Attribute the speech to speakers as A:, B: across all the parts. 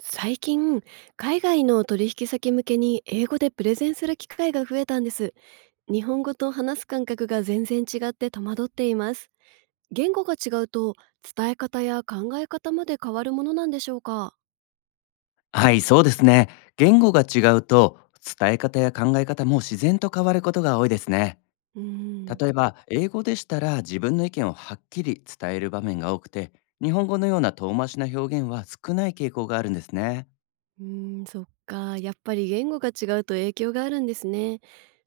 A: 最近、海外の取引先向けに英語でプレゼンする機会が増えたんです。日本語と話す感覚が全然違って戸惑っています。言語が違うと伝え方や考え方まで変わるものなんでしょうか？
B: はい、そうですね。言語が違うと、伝え方や考え方も自然と変わることが多いですね。
A: うーん。
B: 例えば、英語でしたら自分の意見をはっきり伝える場面が多くて、日本語のような遠回しな表現は少ない傾向があるんですね。
A: うーん、そっか。やっぱり言語が違うと影響があるんですね。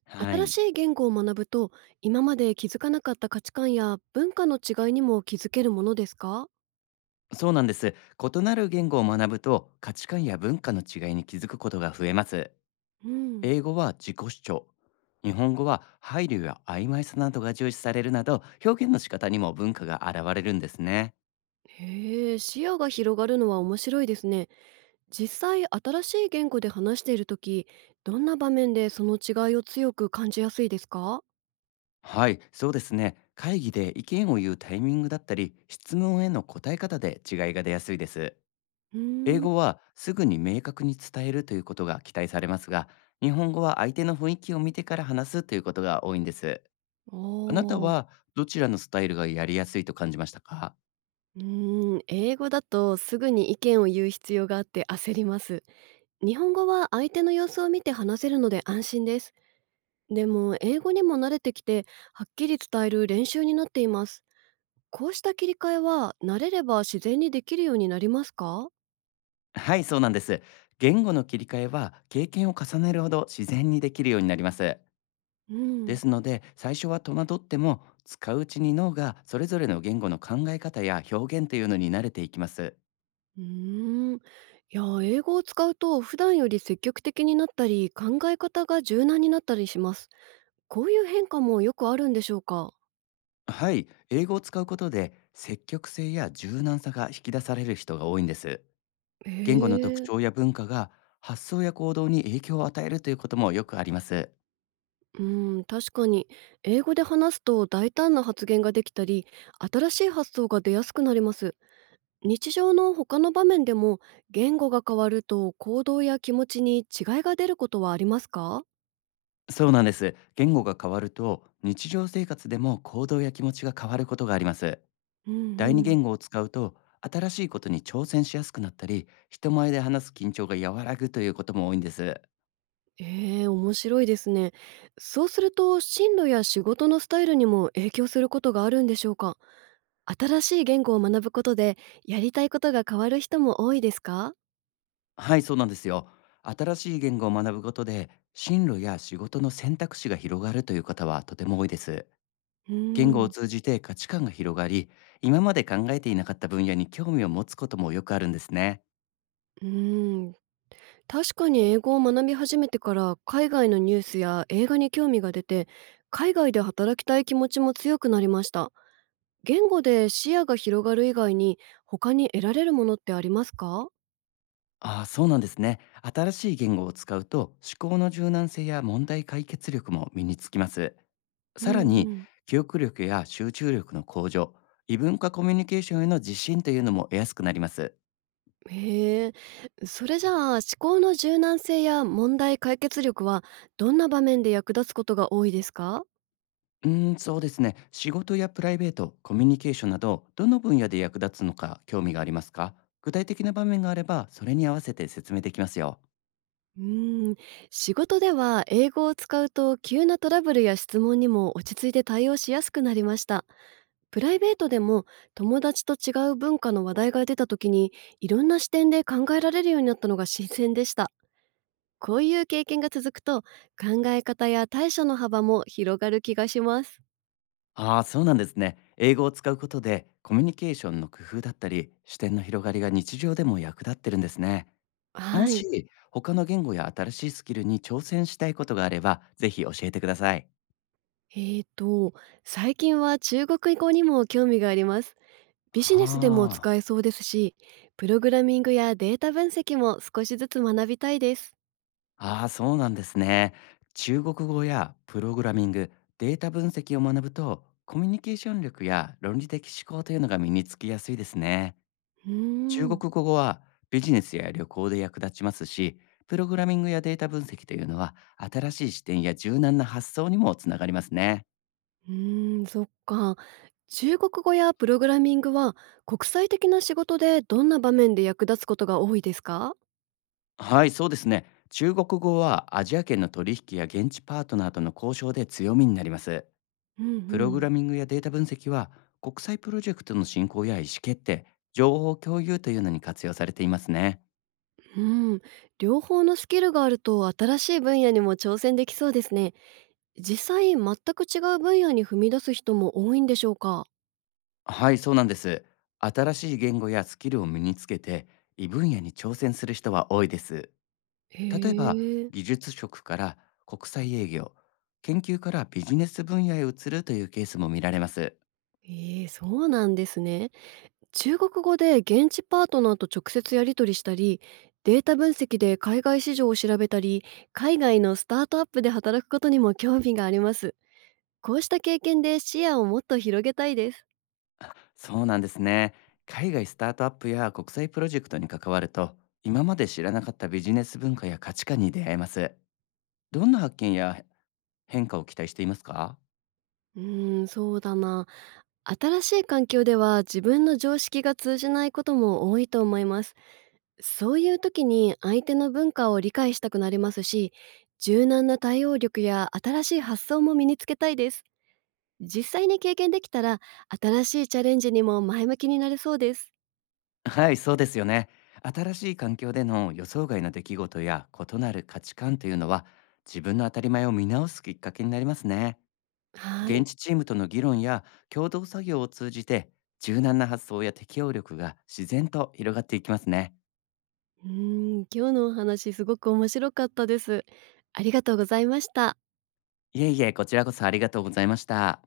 B: は
A: 新
B: い、
A: しい言語を学ぶと、今まで気づかなかった価値観や文化の違いにも気づけるものですか？
B: そうなんです。異なる言語を学ぶと、価値観や文化の違いに気づくことが増えます。
A: うん。
B: 英語は自己主張。日本語は配慮や曖昧さなどが重視されるなど、表現の仕方にも文化が現れるんですね。
A: へえ、視野が広がるのは面白いですね。実際新しい言語で話している時どんな場面でその違いを強く感じやすいですか？
B: はい、そうですね。会議で意見を言うタイミングだったり、質問への答え方で違いが出やすいです。
A: うー
B: 英
A: ん。
B: 語はすぐに明確に伝えるということが期待されますが、日本語は相手の雰囲気を見てから話すということが多いんです。
A: お
B: あなたは
A: ー。
B: どちらのスタイルがやりやすいと感じましたか？
A: 英語だとすぐに意見を言う必要があって焦ります。日本語は相手の様子を見て話せるので安心です。でも英語にも慣れてきてはっきり伝える練習になっています。こうした切り替えは慣れれば自然にできるようになりますか？
B: はい、そうなんです。言語の切り替えは経験を重ねるほど自然にできるようになります。
A: う
B: で
A: ん。
B: すので、最初は戸惑っても、使ううちに脳がそれぞれの言語の考え方や表現というのに慣れていきます。
A: うーん。いや、英語を使うと普段より積極的になったり、考え方が柔軟になったりします。こういう変化もよくあるんでしょうか？
B: はい、英語を使うことで積極性や柔軟さが引き出される人が多いんです。
A: へ
B: 言語の特
A: え。
B: 徴や文化が発想や行動に影響を与えるということもよくあります。
A: うん、確かに。英語で話すと大胆な発言ができたり、新しい発想が出やすくなります。日常の他の場面でも、言語が変わると行動や気持ちに違いが出ることはありますか？
B: そうなんです。言語が変わると、日常生活でも行動や気持ちが変わることがあります。
A: うん
B: 第二
A: う
B: 言
A: ん。
B: 語を使うと、新しいことに挑戦しやすくなったり、人前で話す緊張が和らぐということも多いんです。
A: ええ、面白いですね。そうすると進路や仕事のスタイルにも影響することがあるんでしょうか？新しい言語を学ぶことで、やりたいことが変わる人も多いですか？
B: はい、そうなんですよ。新しい言語を学ぶことで、進路や仕事の選択肢が広がるという方はとても多いです。
A: うー
B: 言語を
A: ん、
B: 通じて価値観が広がり、今まで考えていなかった分野に興味を持つこともよくあるんですね。
A: うーん、確かに英語を学び始めてから海外のニュースや映画に興味が出て、海外で働きたい気持ちも強くなりました。言語で視野が広がる以外に、他に得られるものってありますか？
B: ああ、そうなんですね。新しい言語を使うと、思考の柔軟性や問題解決力も身につきます。
A: う
B: さら
A: んう
B: に、
A: ん。
B: 記憶力や集中力の向上、異文化コミュニケーションへの自信というのも得やすくなります。
A: へえ、それじゃあ思考の柔軟性や問題解決力はどんな場面で役立つことが多いですか？
B: うーん、そうですね。仕事やプライベート、コミュニケーションなど、どの分野で役立つのか興味がありますか？具体的な場面があれば、それに合わせて説明できますよ。
A: うーん、仕事では英語を使うと急なトラブルや質問にも落ち着いて対応しやすくなりました。プライベートでも友達と違う文化の話題が出た時にいろんな視点で考えられるようになったのが新鮮でした。こういう経験が続くと考え方や対処の幅も広がる気がします。
B: ああ、そうなんですね。英語を使うことで、コミュニケーションの工夫だったり、視点の広がりが日常でも役立ってるんですね。も
A: はい。
B: し、他の言語や新しいスキルに挑戦したいことがあれば、ぜひ教えてください。
A: えーと、最近は中国語にも興味があります。ビジネスでも
B: はあ。
A: 使えそうですし、プログラミングやデータ分析も少しずつ学びたいです。
B: ああ、そうなんですね。中国語やプログラミング、データ分析を学ぶと、コミュニケーション力や論理的思考というのが身につきやすいですね。
A: うー
B: 中
A: ん、う
B: 国語はビジネスや旅行で役立ちますし、プログラミングやデータ分析というのは、新しい視点や柔軟な発想にもつながりますね。
A: そっか。中国語やプログラミングは国際的な仕事でどんな場面で役立つことが多いですか？
B: はい、そうですね。中国語はアジア圏の取引や現地パートナーとの交渉で強みになります。
A: う
B: プログ
A: ん
B: ラミングやデータ分析は、国際プロジェクトの進行や意思決定、情報共有というのに活用されていますね。
A: うん。うん。両方のスキルがあると新しい分野にも挑戦できそうですね。実際全く違う分野に踏み出す人も多いんでしょうか？
B: はい、そうなんです。新しい言語やスキルを身につけて、異分野に挑戦する人は多いです。
A: へ
B: 例えば、
A: え。
B: 技術職から国際営業、研究からビジネス分野へ移るというケースも見られます。
A: ええ、そうなんですね。中国語で現地パートナーと直接やり取りしたり、データ分析で海外市場を調べたり、海外のスタートアップで働くことにも興味があります。こうした経験で視野をもっと広げたいです。
B: そうなんですね。海外スタートアップや国際プロジェクトに関わると、今まで知らなかったビジネス文化や価値観に出会えます。どんな発見や変化を期待していますか？
A: そうだな。新しい環境では自分の常識が通じないことも多いと思います。そういう時に相手の文化を理解したくなりますし、柔軟な対応力や新しい発想も身につけたいです。実際に経験できたら、新しいチャレンジにも前向きになれそうです。
B: はい、そうですよね。新しい環境での予想外の出来事や異なる価値観というのは、自分の当たり前を見直すきっかけになりますね。
A: はい。
B: 現地チームとの議論や共同作業を通じて、柔軟な発想や適応力が自然と広がっていきますね。
A: うー今日のお話すごく面白かったです。ありがとうございました。
B: いえいえ、こちらこそありがとうございました。